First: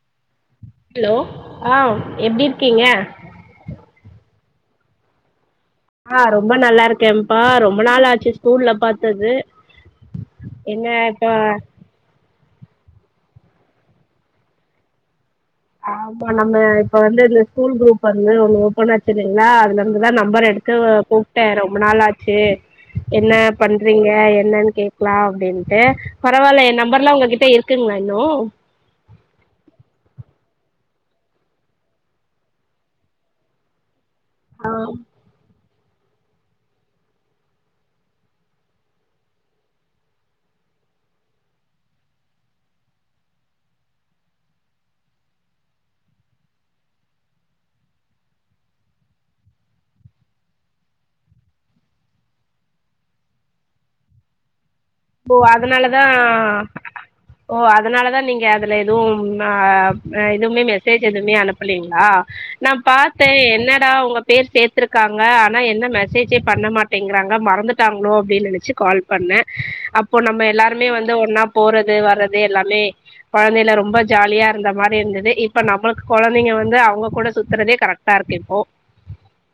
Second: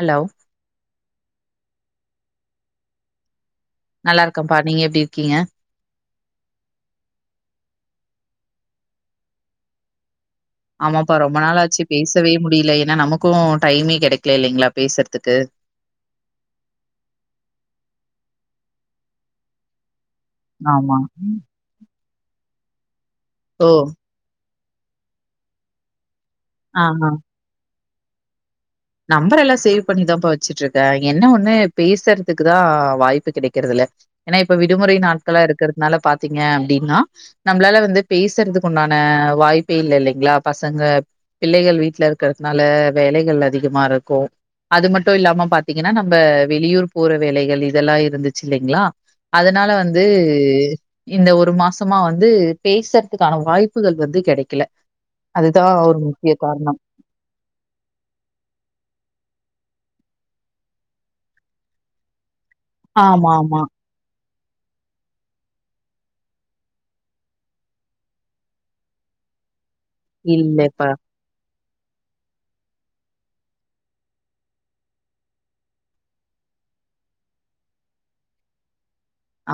Hello hello ஆ எப்டி இருக்கீங்க நல்லா இருக்கப்பா நீங்க எப்டி இருக்கீங்க ஆ ரொம்ப நல்லா இருக்கேன்ப்பா ரொம்ப நாளாச்சு ஸ்கூல்ல பாத்தது என்ன ஆமாப்பா இப்ப ரொம்ப நாளாச்சு பேசவே முடியல ஏன்னா நமக்கு டைமே கெடைக்கலே இல்லைங்களா பேசுறதுக்கு ஆமாப்பா நம்ம இப்ப வந்து இந்த ஸ்கூல் குரூப் வந்து ஒன்னு ஓப்பனாச்சிது ங்களா அதுல இருந்துதா நம்பர் எடுத்து ஆமா கூப்ட்டே ரொம்ப நாள் ஆச்சே என்ன ஓ பண்றீங்க என்னன்னு கேக்கலா அப்டின்ட்டு பரவால்ல என் ஆ நம்பர்லா உங்ககிட்ட இருக் குங்களா இன்னு நம்பரல்லா சேவ் பண்ணிதான்ப்ப வெச்சுட்டு இருக்கே என்ன ஒன்னு பேசறதுக்குதா வாய்ப்பு கெடைக்கறது இல்ல ஏனா இப்ப ஆ விடுமுறை நாட்களா இருக்கறதுனால பாத்தீங்க அப்டின்னா நம்மளால வந்து பேசுறதுக்கு உண்டான வாய்ப்பே இல்ல இல்லைங்களா பசங்க பிள்ளைகள் வீட்ல இருக்கறதுனால வேலைகள் அதிகமா இருக்கு அது மட்டு இல்லாம பாத்தீங்கன்னா நம்ப வெளியூர் போற வேலைகள் இதெல்லா இருந்துச்சு இல்லைங்களா அதனால வந்து இந்த ஒரு மாசமா வந்து பேசறதுக்கான வாய்ப்புகள் வந்து கெடைக்கல ஓ அதுதான் ஒரு அதனாலதா முக்கிய காரணம். ஓ அதனாலதா நீங்க அதுல எதுவு அ எதுமே மெசேஜ் எதுமே அனுப்பலீங்களா நா பாத்தே ஆமா, என்ன ஆமா. என்னடா உங்க பேர் சேத்திருக்காங்க ஆனா என்ன மெசேஜே பண்ண மாட்டேங்கிறாங்க மறந்துட்டாங்களோ அப்டின் நெனச்சு கால் பண்ண அப்போ நம்ம இல்ல இப்ப எல்லாருமே வந்து ஒன்னா போறது வர்றது எல்லாமே கொழந்தைல ரொம்ப ஜாலியா இருந்த மாரி இருந்தது இப்ப நம்மளுக்கு கொழந்தைங்க வந்து அவங்க கூட சுத்தறதே கரெக்ட் டா இருக்கு இப்போ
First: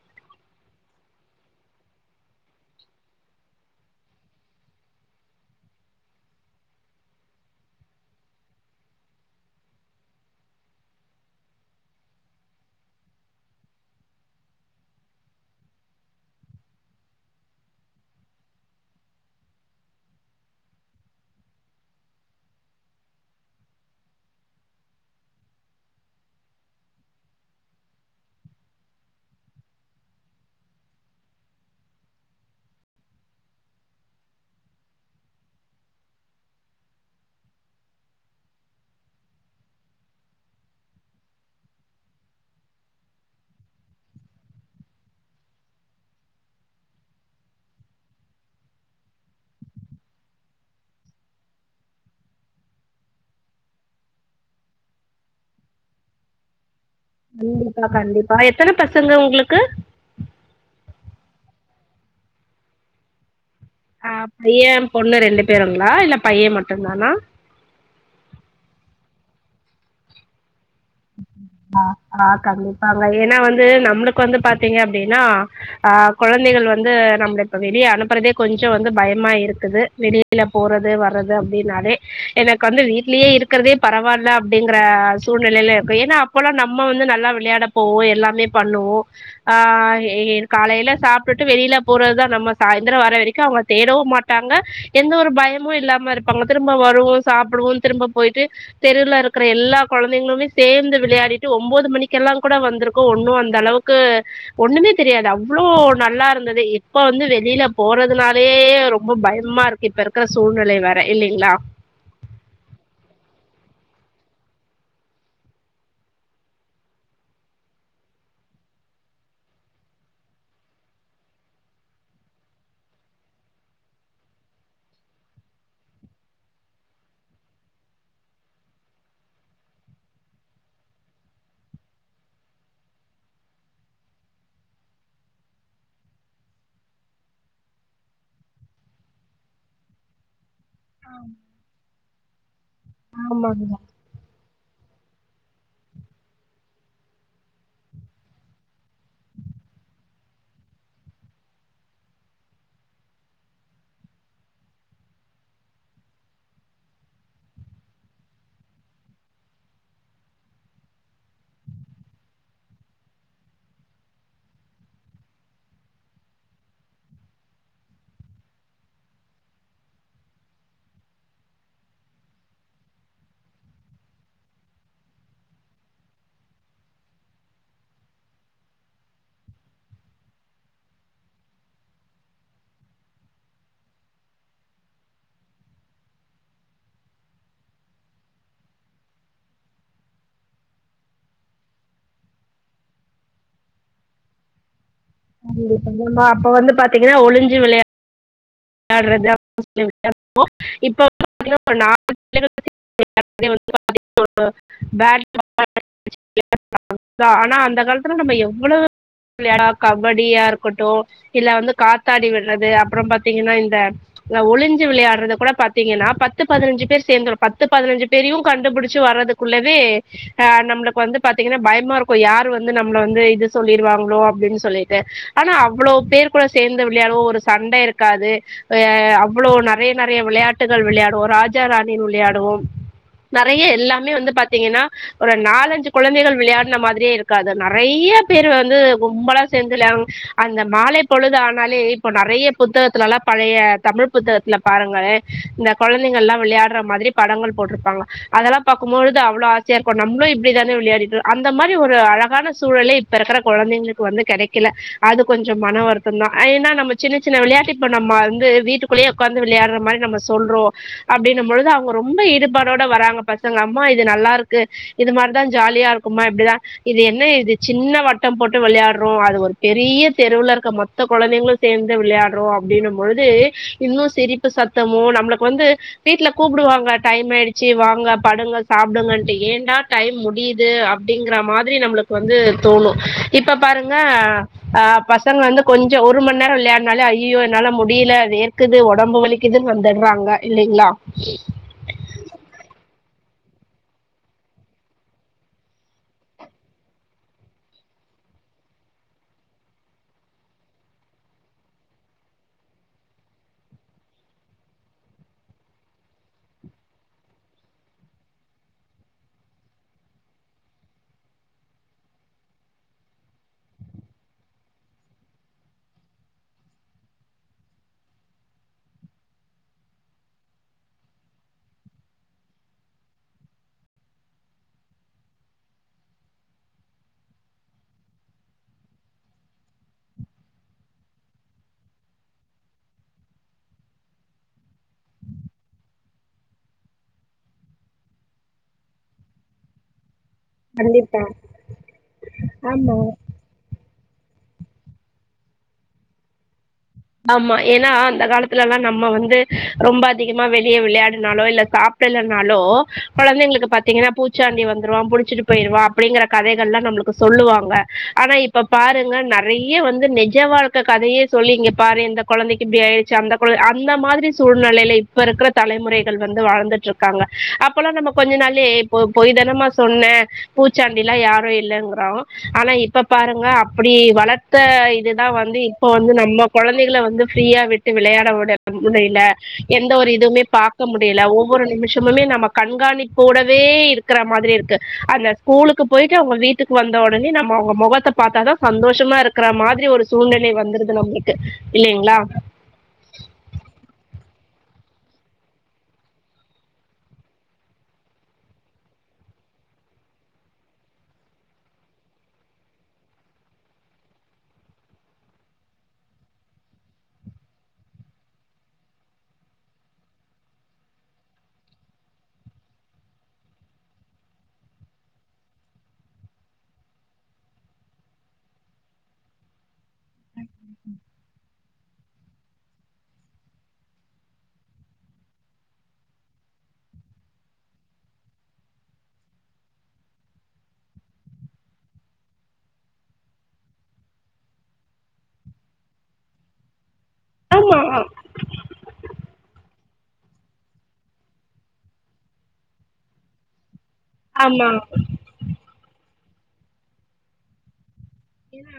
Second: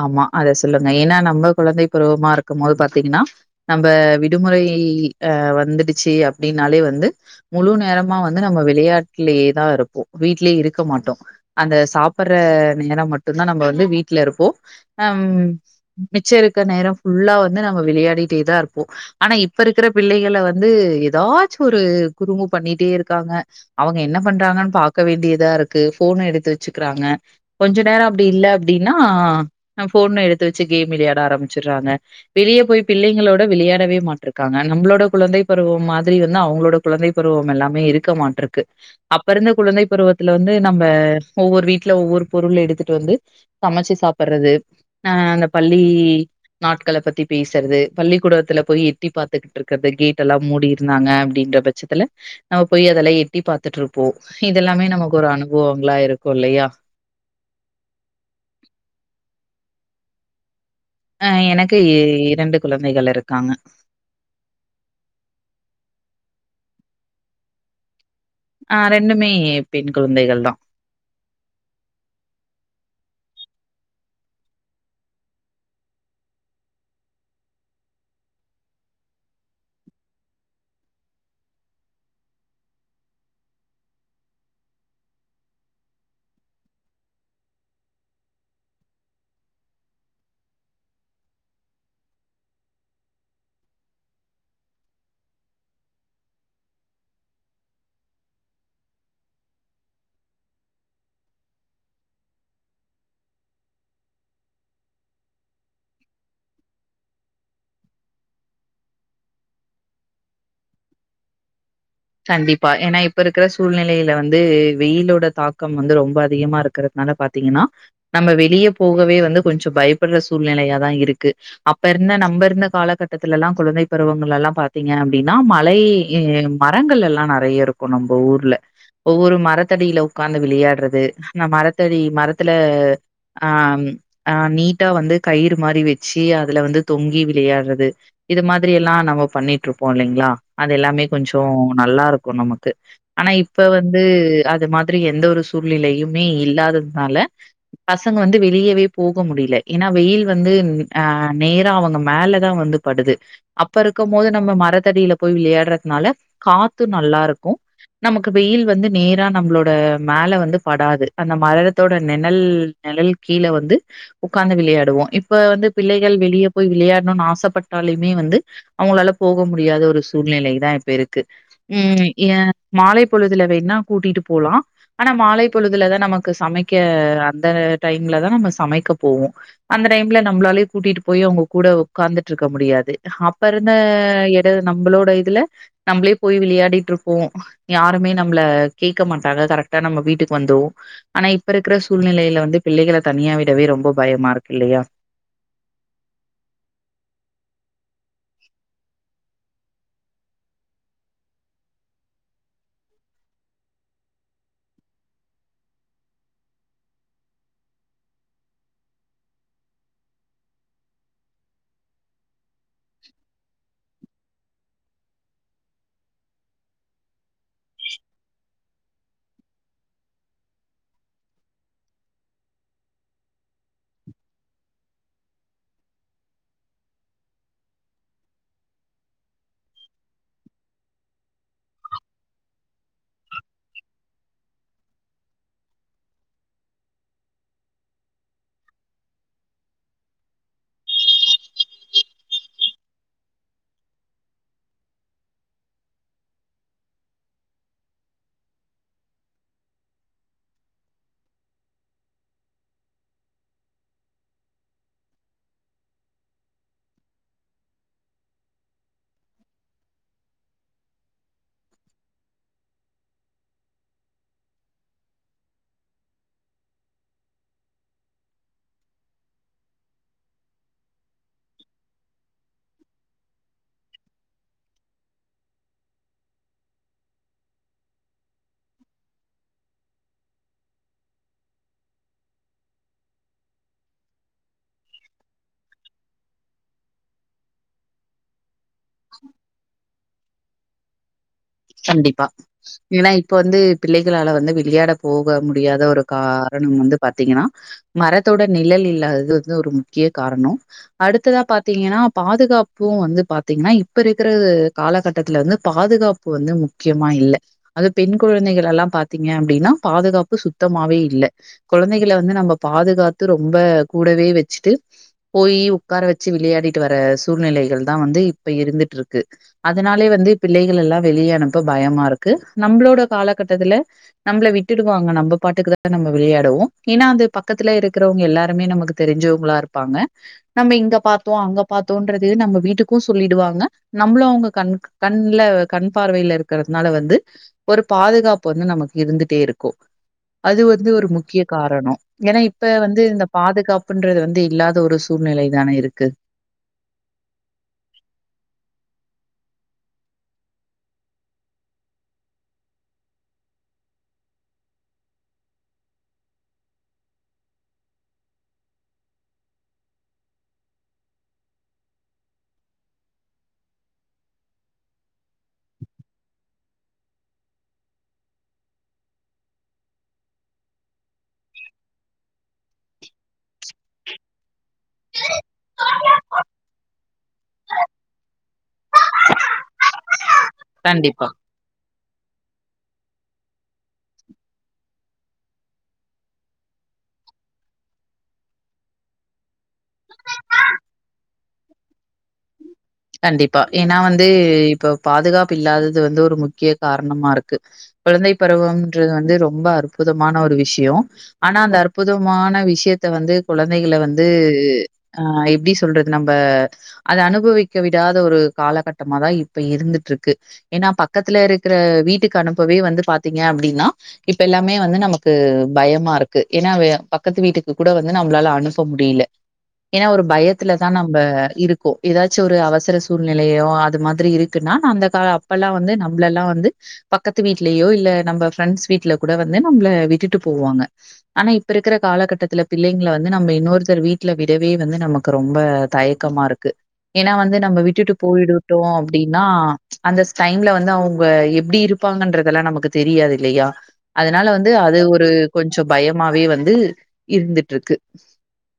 ஆமா அத சொல்லுங்க ஏனா நம்ம குழந்தை பருவமா இருக்கும் போது பாத்தீங்கன்னா நம்ப விடுமுறை அ வந்துடுச்சு அப்டின்னாலே வந்து முழு நேரமா வந்து நம்ம விளையாட்லே தா இருப்போ வீட்லயே இருக்க மாட்டோ அந்த சாப்பற நேரம் மட்டுந்தா நம்ம வந்து வீட்ல இருப்போ ம் மிச்ச இருக்க நேர ஃபுல்லா வந்து நம்ம விளையாடிட்டேதா இருப்போ ஆனா இப்ப இருக்கற பிள்ளைகள வந்து ஏதாச்சு ஒரு குறும்பு பண்ணிட்டே இருக்காங்க அவங்க என்ன பண்றாங்கன் பாக்க வேண்டியதா இருக்கு போன் எடுத்து வச்சுக்கிறாங்க கொஞ்ச நேர அப்டி இல்ல அப்டின்னா நம்ம போன எடுத்து வச்சு கேம் விளையாட ஆரம்பிச்சிறாங்க வெளிய போய் பிள்ளைங்களோட விளையாடவே மாட்ருக்காங்க நம்பளோட குழந்தை பருவம் மாதிரி வந்து அவங்களோட குழந்தை பருவம் எல்லாமே இருக்கமாட்ருக்கு அப்ப இருந்த குழந்தை பருவத்துல வந்து நம்ப ஒவ்வொரு வீட்ல ஒவ்வொரு பொருள் எடுத்துட்டு வந்து சமச்சு சாப்பறது ஆ அந்த பள்ளி நாட்கள பத்தி பேசுறது பள்ளிக்கூடத்துல போய் எட்டி பாத்துகிட்டு இருக்கறது கேட் எல்லா மூடி இருந்தாங்க அப்டின்ற பச் ச்சதில நம்ம போய் அதெல்லா எட்டி பாத்துட்டு இருப்போ இதெல்லாமே நமக்கு ஒரு அனுபவங்களா இருக்கு இல்லையா கண்டிப்பா கண்டிப்பா எத்தன பசங்க உங்களுக்கு ஆ எனக்கு இ இரண்டு குழந்தைகள் இருக்காங்க ஆ பைய பொண்ணு ரெண்டு பேருங்ளா இல்ல பைய மட்டுந்தானா ஆ ரெண்டுமே பெண் குழந்தைகள் தா ஆ ஆ கண்டிப்பாங்க ஏனா வந்து நம்மளுக்கு வந்து பாத்தீங்க அப்டின்னா ஆ கொழந்தைகள் வந்து நம்மள இப்ப வெளிய அனுப்புறதே கொஞ்ச வந்து பயமா இருக்குது வெளிய ளில போறது வர்றது அப்டினாலே எனக்கு வந்து வீட்லயே இருக்கிறதே பரவால்ல அப்டிங்கற சூழ்நிலையில இருக்கோ ஏனா அப்போல்லா நம்ம வந்து நல்லா விளையாட போவோ எல்லாமே பண்ணுவோ ஆ எ காலையில சாப்டுட்டு வெளியில போறதுதா நம்ம சாய்ந்திர வர வரைக்கு அவங்க தேடவு மாட் ட்டாங்க எந்த ஒரு பயமு இல்லாம இருப்பாங்க திரும்ப வருவோ சாப்புடுவோ திரும்ப போயிட்டு தெருல இருக்கற எல்லா கொழந்தைங்களுமே சேர்ந்து விளையாடிட்டு ஒம்போது மணிக்கெல்லா கூட வந்திருக்கோ ஒன்னு அந்த அளவுக்கு ஒண்ணுமே தெரியாது அவ்ளோ நல்லா இருந்தது இப்ப வந்து வெளியில போறதுனாலே ரொம்ப பயமா இருக் இப்ப இருக்கிற சூழ்நிலை வேற இல்லைங்ளா கண்டிப்பா ஏனா இப்ப இருக்கிற சூழ்நிலையில வந்து வெயிலோட தாக்கம் வந்து ரொம்ப அதிகமா இருக் கிறதுனால பாத்தீங்கனா நம்ம வெளிய போகவே வந்து கொஞ்ச பயப்படுற சூழ்நிலையாதா இருக்கு அப்ப இருந்த நம்ப இருந்த காலகட்டத்துல எல்லா குழந்தை பருவங்கள் எல்லா பாத்தீங்க அப்டினா மழை அ மரங்கள் எல்லா நறைய இருக்கு நம்ப ஊர்ல ஒவ்வொரு மரத்தடியில உக்காந்து விளையாடுறது அந்த மரத்தடி மரத்துல அம் ஆ நீட்டா வந்து கயிறு மாரி வச்சு அதுல வந்து தொங்கி விளையாடுறது இது மாத்ரி எல்லா நம்ம பண்ணிட்டு இருப்போ இல்லைங்ளா அது எல்லாமே கொஞ்சோ நல்லாருக்கு நமக்கு ஆனா இப்ப ஆமாங்க வந் து அது மாத்ரி எந்த ஒரு சூழ்நிலையுமே இல்லாததுனால பசங்க வந்து வெளியவே போக முடிய்ல ஏனா வெயில் வந்து ஆ நேரா அவுங்க மேலதா வந்து படுது அப்ப இருக்கும் போது நம்ம மரத்தடியில போய் விளியாடுறத்னால காத்து நல்லா இருக்கு நமக்கு வெயில் வந்து நேரா நம்மளோட மேல வந்து படாது அந்த மரத்தோட நெனல் நெழல் கீழ வந்து உக்காந்து விளையாடுவோ இப்ப வந்து பிள்ளைகள் வெளிய போய் விளையாடணுன் ஆசப்பட்டாலுமே வந்து அவுங்களால போக முடியாத ஒரு சூழ்நிலை தா இப்ப இருக் கு ம் எ மாலை பொழுதுல வேணா கூட்டிட்டு போலா ஆனா மாலை பொழுதுலதா நமக்கு சமைக்க அந்த டைம்ல தா நம்ம சமைக்க போவோ அந்த டைம்ல நம்மளாலயே கூட்டிட்டு போய் அவுங்க கூட உக்காந்துட்ருக்க முடியாது அப்ப இருந்த எ நம்மளோட இதுல நம்மளே போய் விளையாடிட்ருப்போ யாருமே நம்மள கேக்க மாட்டாங்க கரெக்டா நம்ம வீட்டுக்கு வந்ருவோ ஆனா இப்ப இருக்கிற சூழ்நிலையில வந்து பிள்ளைகள தனியா விடவே ரொம்போ பயமா இருக்கு இல்லையா கண்டிப்பா நம்ம அப்ப வந்து பாத்தீங்கன்னா ஒளிஞ்சு விளையா யாட்றது [inaudible] இப்ப [inaudible] [inaudible] [inaudible] ஆனா அந்த காலத்துல நம்ம எவ்ளோ விளையாட கபடியா இருக்கட்டு இல்ல வந்து கா த்தாடி விட்றது அப்றோ பா த்தீங்கன்னா இந்த ஒளிஞ்சு விளையாட்றது கூட பாத்தீங்கன்னா பத்து பதினஞ்சு பேர் சேந்து பத்து பதினஞ்சு பேரையு கண்டுபிடிச்சு வர்றதுக் குள்ளவே ஆ நம்மளுக்கு வந்து பாத்தீங்கன்னா பயமாருக்கு யாரு வந்து நம்மள வந்து இது சொல்லிருவாங்ளோ அப்டின் சொல்லிட்டு ஆனா அவ்ளோ பேர் கூட சேந்து விளையாடுவோ ஒரு சண்ட இருக்காது அ அவ்ளோ நெறைய நெறைய விளையாட்டுகள் விளையாடுவோ ராஜா ராணி விளையாடுவோ நெறைய எல்லாமே வந்து பாத்தீங்கன்னா ஒரு நாலஞ்சு குழந்தைகள் விளையாடுன மாத்ரியே இருக்காது நெறைய பேர் வந்து கும்பலா சேந்து விளையாடுவோ அந்த மாலை பொழுது ஆனாலே இப்போ நெறைய புத்தகத்துல எல்லா பழைய தமிழ் புத்தகத்துல பாருங்ளே இந்த கொழந்தைங்கள் எல்லா விளையாட்ற மாத்ரி படங்கள் போட்ருப்பாங்க அதெல்லா பாக்கும் பொழுது அவ்ளோ ஆசையா இருக்கு நம்ளு இப்டிதான விளையாடிட்டு அந்த மாரி ஒரு அழகான சூழலே இப்ப இருக்கற கொழந்தைங்களுக்கு வந்து கெடைக்கல அது கொஞ்சோ மன வருத்தந்தா ஏனா நம்ம சின்ன சின்ன விளையாட்டு இப்ப நம்ம வந்து வீட்டுக்குள்ளேய உக்காந்து விளையாட்ற மாரி நம்ம சொல்றோ அப்டின்னும் பொழுது அவுங்க ரொம்ப ஈடுபாடோட வராங்க பசங்க அம்மா இது நல்லா இருக்கு இது மாரிதா ஜாலியா இருக்குமா இப்டிலா இது என்ன இது சின்ன வட்டம் போட்டு விளையாட்றோ அது ஒரு பெரிய தெருவுல இருக்க மொத்த கொழந்தைங்களு சேந் து விளையாட்றோ அப்டின்னு பொழுது இன்னு சிரிப்பு சத்தமு நம்ளுக்கு வந்து வீட்ல கூப்டுவாங்க டைம் ஆயிடுச்சி வாங்க படுங்க சாப்டுங்கன்ட்டு ஏண்டா டைம் முடியிது அப்டிங்கற மாத்ரி நம்ளுக்கு வந்து தோணு இப்ப பாருங்க அ பசங்க வந்து கொஞ்சோ ஒரு மண் நேரோ விளையா ட்னால அய்யியோ என்னால முடியல வேர்க்குது ஒடம்பு வலிக்குதுன் வந்துட்றாங்க இல்லைங்ளா கண்டிப்பா ஏனா இப்ப வந்து பிள்ளைகளால வந்து விளையாட போக முடியாத ஒரு காரணம் வந்து பாத்தீங்கனா மரத்தோட நிழல் இல்லாதது வந்து ஒரு முக்கிய காரணொ அடுத்ததா பாத்தீங்கெனா பாதுகாப்பு வந்து பாத்தீங்க்னா இப்ப இருக்குற காலகட்டத்துல வந்து பாதுகா ப்பு வந்து முக்கியமா இல்ல அது பெண் குழந்தைகள் எல்லா பாத்தீங்க அப்டின்னா பாதுகாப்பு சுத்தமாவே இல்ல கொழந்தைகள வந்து நம்ப பாதுகாத்து ரொம்ப கூடவே வெச்ட்டு போயி உக்கார வெச்சு விளையாடிட்டு வர சூழ்நெலைகள் தா வந்து இப்ப இருந்துட்டு இருக்கு அதனாலே வந்து பிள்ளைகளெல்லா வெளிய அனுப்ப பயமா இருக்கு நம்ளோட காலகட்டத்துல நம்பள விட்டுடுவாங்க நம்ப பாட்டுக்கு தா நம்ப விளையாடுவோ என்னா அது பக்கத்துல இருக்குறவங்க எல்லாருமே நமக்கு தெருஞ்சவங்களா இருப்பாங்க நம்ம இங்க பாத்தோ அங்க பாத்தோன்றது நம்ப வீட்டுக்கு சொல்லிடுவாங்க நம்பளு அவ்ங்க கண்க் கண்ல கண் பார்வைல இருக்கறதுனால வந்து ஒரு பாதுகாப்பு வந்து நமக்கு இருந்துட்டே இருக்கு அது வந்து ஒரு கண்டிப்பா முக்கிய காரணொ எனா இப்ப ஆமா வந்து இந்த பாதுகாப்புன்றது வந்து இல்லாத ஒரு சூழ்நிலை தானே இருக்கு ஆமா எனா அந்த காலத்துல எல்லா நம்ம வந்து ரொம்ப அதிகமா வெளிய வெளையாடினாலோ இல்ல சாப் சாப்டனாலோ கொழந்தெங்களுக்கு பாத்தீங்கன்னா பூச்சாண்டி வந்துருவான் புடுச்சிட்டு போய்ருவான் அப்பிடிங்கற கதைகள்ல்லா நம்மளுக்கு சொல்லுவாங்க ஆனா இப்ப பாருங்க நறையா வந்து நிஜ வாழ்க்க கதையே சொல்லி இங்க பாரு இந்த கொழந்தெக்கு இப்பிடி ஆய்டுச்சு அந்த கொழ அந்த மாதிரி சூழ்நெலைல இப்ப இருக்கற தலைமுறைகள் வந்து வாழ்ந்துட்டு இருக் காங்க அப்பெல்லா நம்ம கொஞ்ச நாளே பொ பொய் தானமா சொன்ன பூச்சாண்டி எல்லா யாரு இல்லெங்கிறோ ஆனா இப்ப பாருங்க அப்பிடி வள த்த இதுதா வந்து இப்போ வந்து நம்மொ கொழந்தெகள வந்து ஃப்ரீயா விட்டு விளையாட உட முடியல எந்த ஒரு இதுமே பாக்க முடியில்ல கண்டிப்பா ஓ ஒவ்வொரு நிமிஷமுமே நம்ம கண்காணிப்போடவே இருக்குற மாதிரி இருக்கு அந்த ஸ்கூலுக்கு போய்ட்டு அவ்ங்க வீ ட்டுக்கு வந்த ஒடனே நம்ம அவ்ங்க முகத்த பாத்தாதா சந்தோஷமா இருக்குற மாதிரி ஒரு சூழ்நிலை வந்துருது நம்ளு கு இல்லெங்ளா கண்டிப்பா எனா வந்து இப்ப பாதுகாப்பு இல்லாதது வந்து ஒரு முக்கிய காரணமா இருக்கு குழந்தை பருவம்ன்றது வந்து ரொம்ப அற்புதமான ஒரு விஷியோ ஆனா அந்த அற்புதமான விஷ்யத்த வந்து குழந்தைகள வந்து ஆ எப்டி சொல்றது நம்ப அத அனுபவி இக்க விடாத ஒரு காலகட்டமாதா இப்ப இருந்துட்டுருக்கு எனா பக்கத்துல இருக்குற வீட்டுக்கு அனுப்பவே வந்து பாத்தீங்க அப்டின்னா இப்ப எல்லாமே வந்து நமக்கு பயமா இருக்கு எனா பக்கத்து வீட்டுக்கு கூட வந்து நம்மளால அனுப்ப முடியில்ல எனா ஒரு பயத்துல தா நம்ப இருக்கோ எதா ச்சு ஒரு அவசர சூழ்நெலையோ அது மாதிரி இருக்குன்னா அந்த கா அப்பெல்லா வந்து நம்ப்ளெல்லா வந்து பக்கத்து வீட்லயோ இல்ல நம்ப ஃப்ரெண்ட்ஸ் வீட்ல கூட வந்து நம்பள விட்டுட்டு போவாங்க ஆனா இப்ப இருக்குற காலகட்டத்துல பிள்ளெங்கள வந்து நம்ப இன்னொருத்தர் வீட்ல விடவே வந்து நமக்கு ரொம்ப தய் க்கமா இருக்கு எனா வந்து ஆமா நம்ப விட்டுட்டு போய்டுட்டோ அப்டின்னா அந்த ஸ்டைம்ல வந்து அவ்ங்க எப்டி இருப்பாங்கன்றதெல்லா நமக்கு தெரியாது இல்லையா அதனால ஆமா வந்து அது ஒரு கொஞ்சொ பயமாவே வந்து இருந்துட்ருக்கு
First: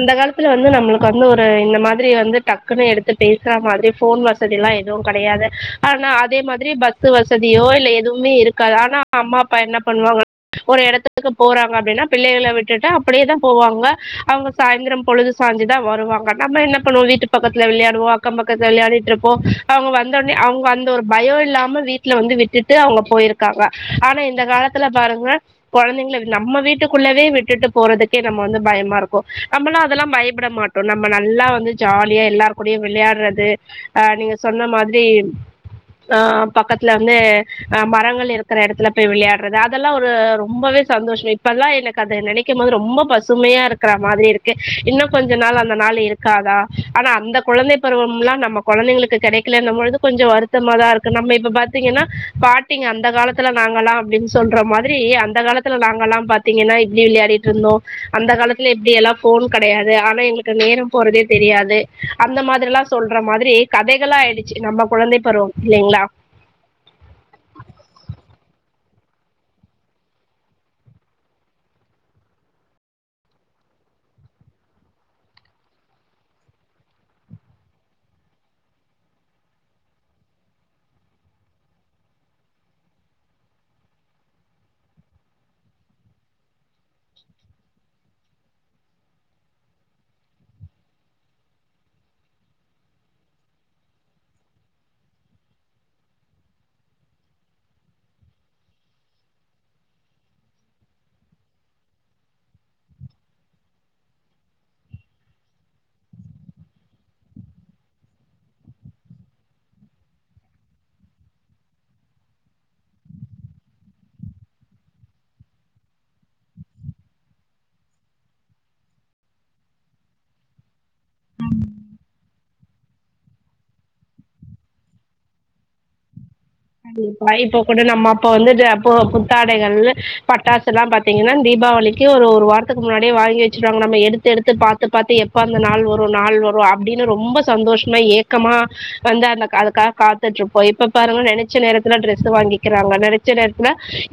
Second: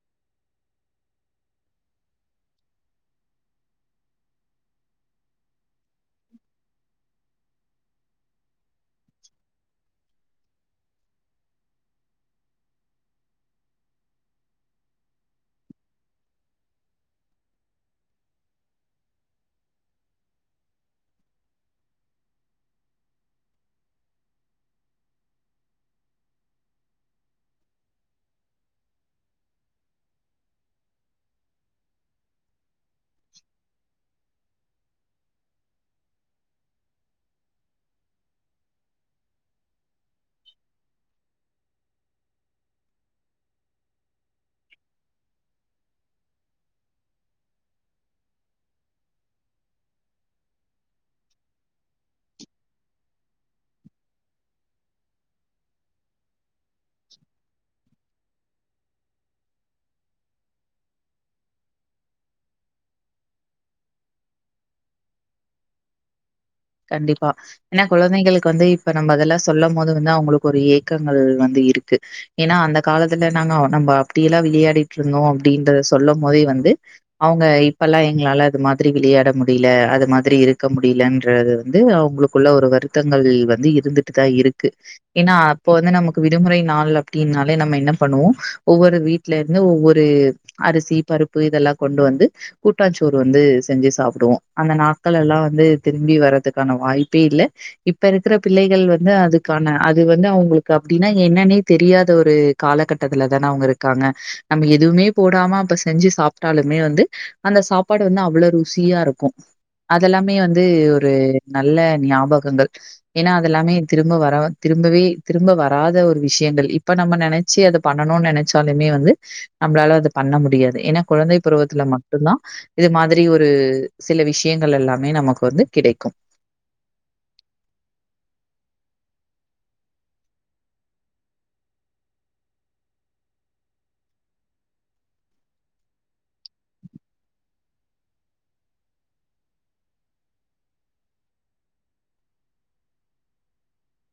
இந்த காலத்துல வந்து நம்மளுக்கு வந்து ஒரு இந்த மாதிரி வந்து டக்குன்னு எடுத்து பேச்ற மாதிரி ஃபோன் வச சதில்லா எதுவு கெடையாது ஆனா அதே மாதிரி பஸ் வசதியோ இல்ல எதுவுமே இருக்காது ஆனா அம்மா அப்பா என்ன பண்ணுவாங்க ஒரு எடத்துக்கு போறாங்க அப்பிடின்னா பிள்ளகெள விட்டுட்டு அப்பிடியேதா போவாங்க அவ்ங்க சாய்ந்தொரம் பொழுது சாஞ்சு தா வருவாங்க நம்ம என்ன பண்ணுவோ வீட்டு பக்கத்துல வெளையாடுவோ அக்கம் பக்கத்துல வெளையாடிட்டு இருப்போ அவ்ங்க வந்த ஒட்னே அவ்ங்க அந்த ஒரு பயோ இல்லாம வீட்ல வந்து விட்டுட்டு அவ்ங்க போய்ர்க்காங்க ஆனா இந்த காலத்துல பாருங்க குழந்தைங்கள நம்ம வீட்டுக்குள்ளவே விட்டுட்டு போறதுக்கே நம்ம வந்து பயமா இருக் கும் நம்மளாம் அதெல்லா பயப்பட மாட்டோ நம்ம நல்லா வந்து ஜாலியா எல்லாரு கூடயு விளையாட்றது அ நீங்க சொன்ன மாதிரி ஆ பக்கத்துல வந்து அ மரங்கள் இருக்கிற இடத்துல போய் விளையாடுறது அதெல்லா ஒரு ரொம்பவே சந்தோஷோ இப்பெல்லா எனக்கு அது நினைக் கும் போது ரொம்ப பசுமையா இருக் கிற மாதிரி இருக்கு இன்னு கொஞ்சோ நாள் அந்த நாள் இருக்காதா ஆனா அந்த குழந்தை பருவம் எலாம் நமக் குழந்தைங்களுக்கு கிடைக்கலன்னு பொழுது கொஞ்சோ வருத்தமா தா இருக்கு நம்ம இப்ப பாத்தீங்கன்னா பாட் டிக அந்த காலத்துல நாங்கல்லா அப்டின் சொல்ற மாதிரி அந்த காலத்துல நாங்க எல்லா பாத் திங்கன்னா எப்டி விளையாடிட்டு இருந்தோ அந்த காலத் தில இப்டி எல்லா போன் கிடையாது ஆனா எங்களுக்கு நேரோ போறதே தெரியாது அந்த மாதிரி எல்லா சொல்ற மாதிரி கதைகளா ஆயிடுச்சு நம்ம குழந்தை பருவம் இல்லலைங்களா கண்டிப்பா ஏன்னா குழந்தைங்களுக்கு வந்து இப்ப நம்ம அதெல்லா சொல்லும் போது வந்து அவங்களுக்கு ஒரு ஏக்கங்கள் வந்து இருக்கு ஏன்னா அந்த காலத்துல நாங்க நம்ம அப்படியெல்லா விளையாடிட்டு இருந்தோ அப்படின்றத சொல்லும் போதே வந்து அவங்க இப்பல்லா எங்களால அது மாதிரி விளையாட முடியல அது மாதிரி இருக்க முடியலன் றது வந்து அவங்களுக்குள்ள ஒரு வருத்தங்கள் வந்து இருந்துட்டு தா இருக்கு ஏன்னா அப்போ வந்து நமக்கு விடுமுறை நாள் அப்படின்னாலே நம்ம என்ன பண்ணுவோ ஒவ்வொரு வீட் ட்ல இருந்து ஒவ்வொரு அரிசி பருப்பு இதெல்லா கொண்டு வந்து கூட்டாஞச்சோறு வந்து செஞ்சு சாப்பிடுவோ அந்த நாட்கள் எல்லா வந்து திரும்பி வர்துக்கான வாய்ப்பே இல்ல இப்ப இருக்கிற பிள்ளைகள் வந்து அதுக்கான அது வந்து அவங்களுக்கு அப்படின்னா என்னன்னே தெரியாத ஒரு காலகட்டத்துல தான அவங்க இருக்காங்க நம்ம எதுவுமே போடாம அப்ப செஞ்சு சாப்பிட்டாலுமே வந்து அந்த சாப்பாடு வந்து அவ்ளவு ருசியா இருக்கும் அதெல்லாமே வந் வந்து ஒரு நல்ல ஞாபகங்கள் ஏன்னா அதெல்லாமே திரும்ப வர திரும்பவே திரும்ப வராத ஒரு விஷயங்கள் இப்ப நம்ம நினைச் சி அதப் பண்ணணும்னு நெனைச்சாலுமே வந்து நம்மளால அதப் பண்ண முடியாது ஏன்னா கொழந்தை பருவத்துல மட்டுந்தா இது மாதிரி ஒரு சில விஷயங்கள் எல்லாமே நமக்கு வந்து கிடைக்கு கை போக்கோட நம்ம அப்ப வந்துட்டு அப்போ புத்தாடைகள் பட்டாசு எல்லா பாத் பாத்தீங்கன்னா தீபாவளிக்கு ஒரு ஒரு வாரத்துக்கு முன்னாடியே வாங்கி வச்சிருவாங்க நம்ம எடுத்து எடுத்து பார்த்து பார்த்து எப் எப்போ அந்த நாள் வரு நாள் வரு அப்டின்னு ரொம்ப சந்தோஷமா ஏக்கமா வந்து அந்த கா அதுக்காக காத்துட்டு இருப்போ இப்பப் பாருங்க நெனச் ச நேரத்தில டிரெஸ் வாங்கிக்கிறாங்க நெனச்ச நேரத்தில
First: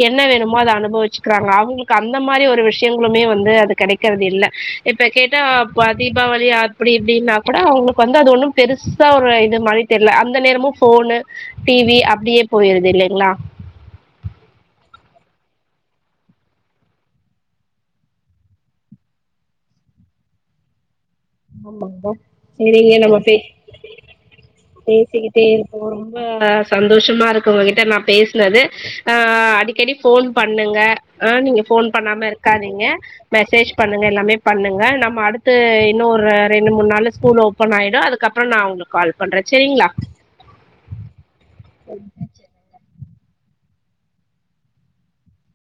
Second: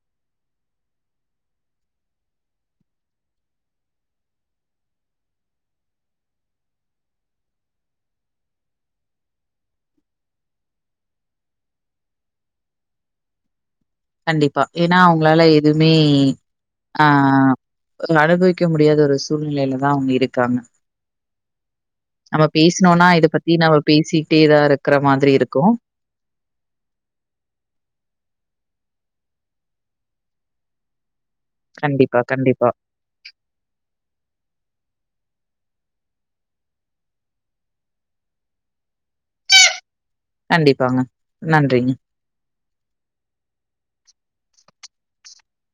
என்ன வேணுமோ அத அனுபவிச்சுக்கிறாங்க அவங்களுக் கு அந்த மாதிரி ஒரு விஷயங்களுமே வந்து அது கெடைக்குறது இல்ல இப்ப கேட்டா அப்போ தீபாவளி அ அப்டி இப்படின்னா கூட அவங்களுக்கு வந்து அது ஒண்ணும் பெருசா ஒரு இது மாதிரி தெரியல அந்த நேரமு ஃபோனு டி வி அப்பிடியே போயிருது இல்லேங்களா கண்டிப்பா ஏன்னா அவங்களால எதுமே ஆ அனுபவிக்க முடியாத ஒரு சூழ்நிலையில தா அவுங்க இருக்காங்க ஆமாங்கா நம்ம சரிங்க பேசினோம்னா, நம்ம இத பே பத்தி நம்ம பேசிட்டே தான் இருக்கிற மாதிரி பேசிக்கிட்டே இருக்கும். இருப்போ ரொம்ப சந்தோஷமா இருக்கு உங்க கிட்ட நான் பேசினது அ அடிக்கடி ஃபோன் பண்ணுங்க ஆ நீங்க ஃபோன் கண்டிப்பா, பண்ணாம கண்டிப்பா. இருக்காதீங்க மெசேஜ் பண்ணுங்க எல்லாமே பண்ணுங்க நம்ம அடுத்து இன்னு ஒரு ரெண்டு மூணு நாள்ல ஸ்கூல் ஓப்பன் ஆயிடு அதுக்கப்றோ நா உங்களுக்கு கால் பண்றே சேரிங்ளா கண்டிப்பாங்க நன்றிங்க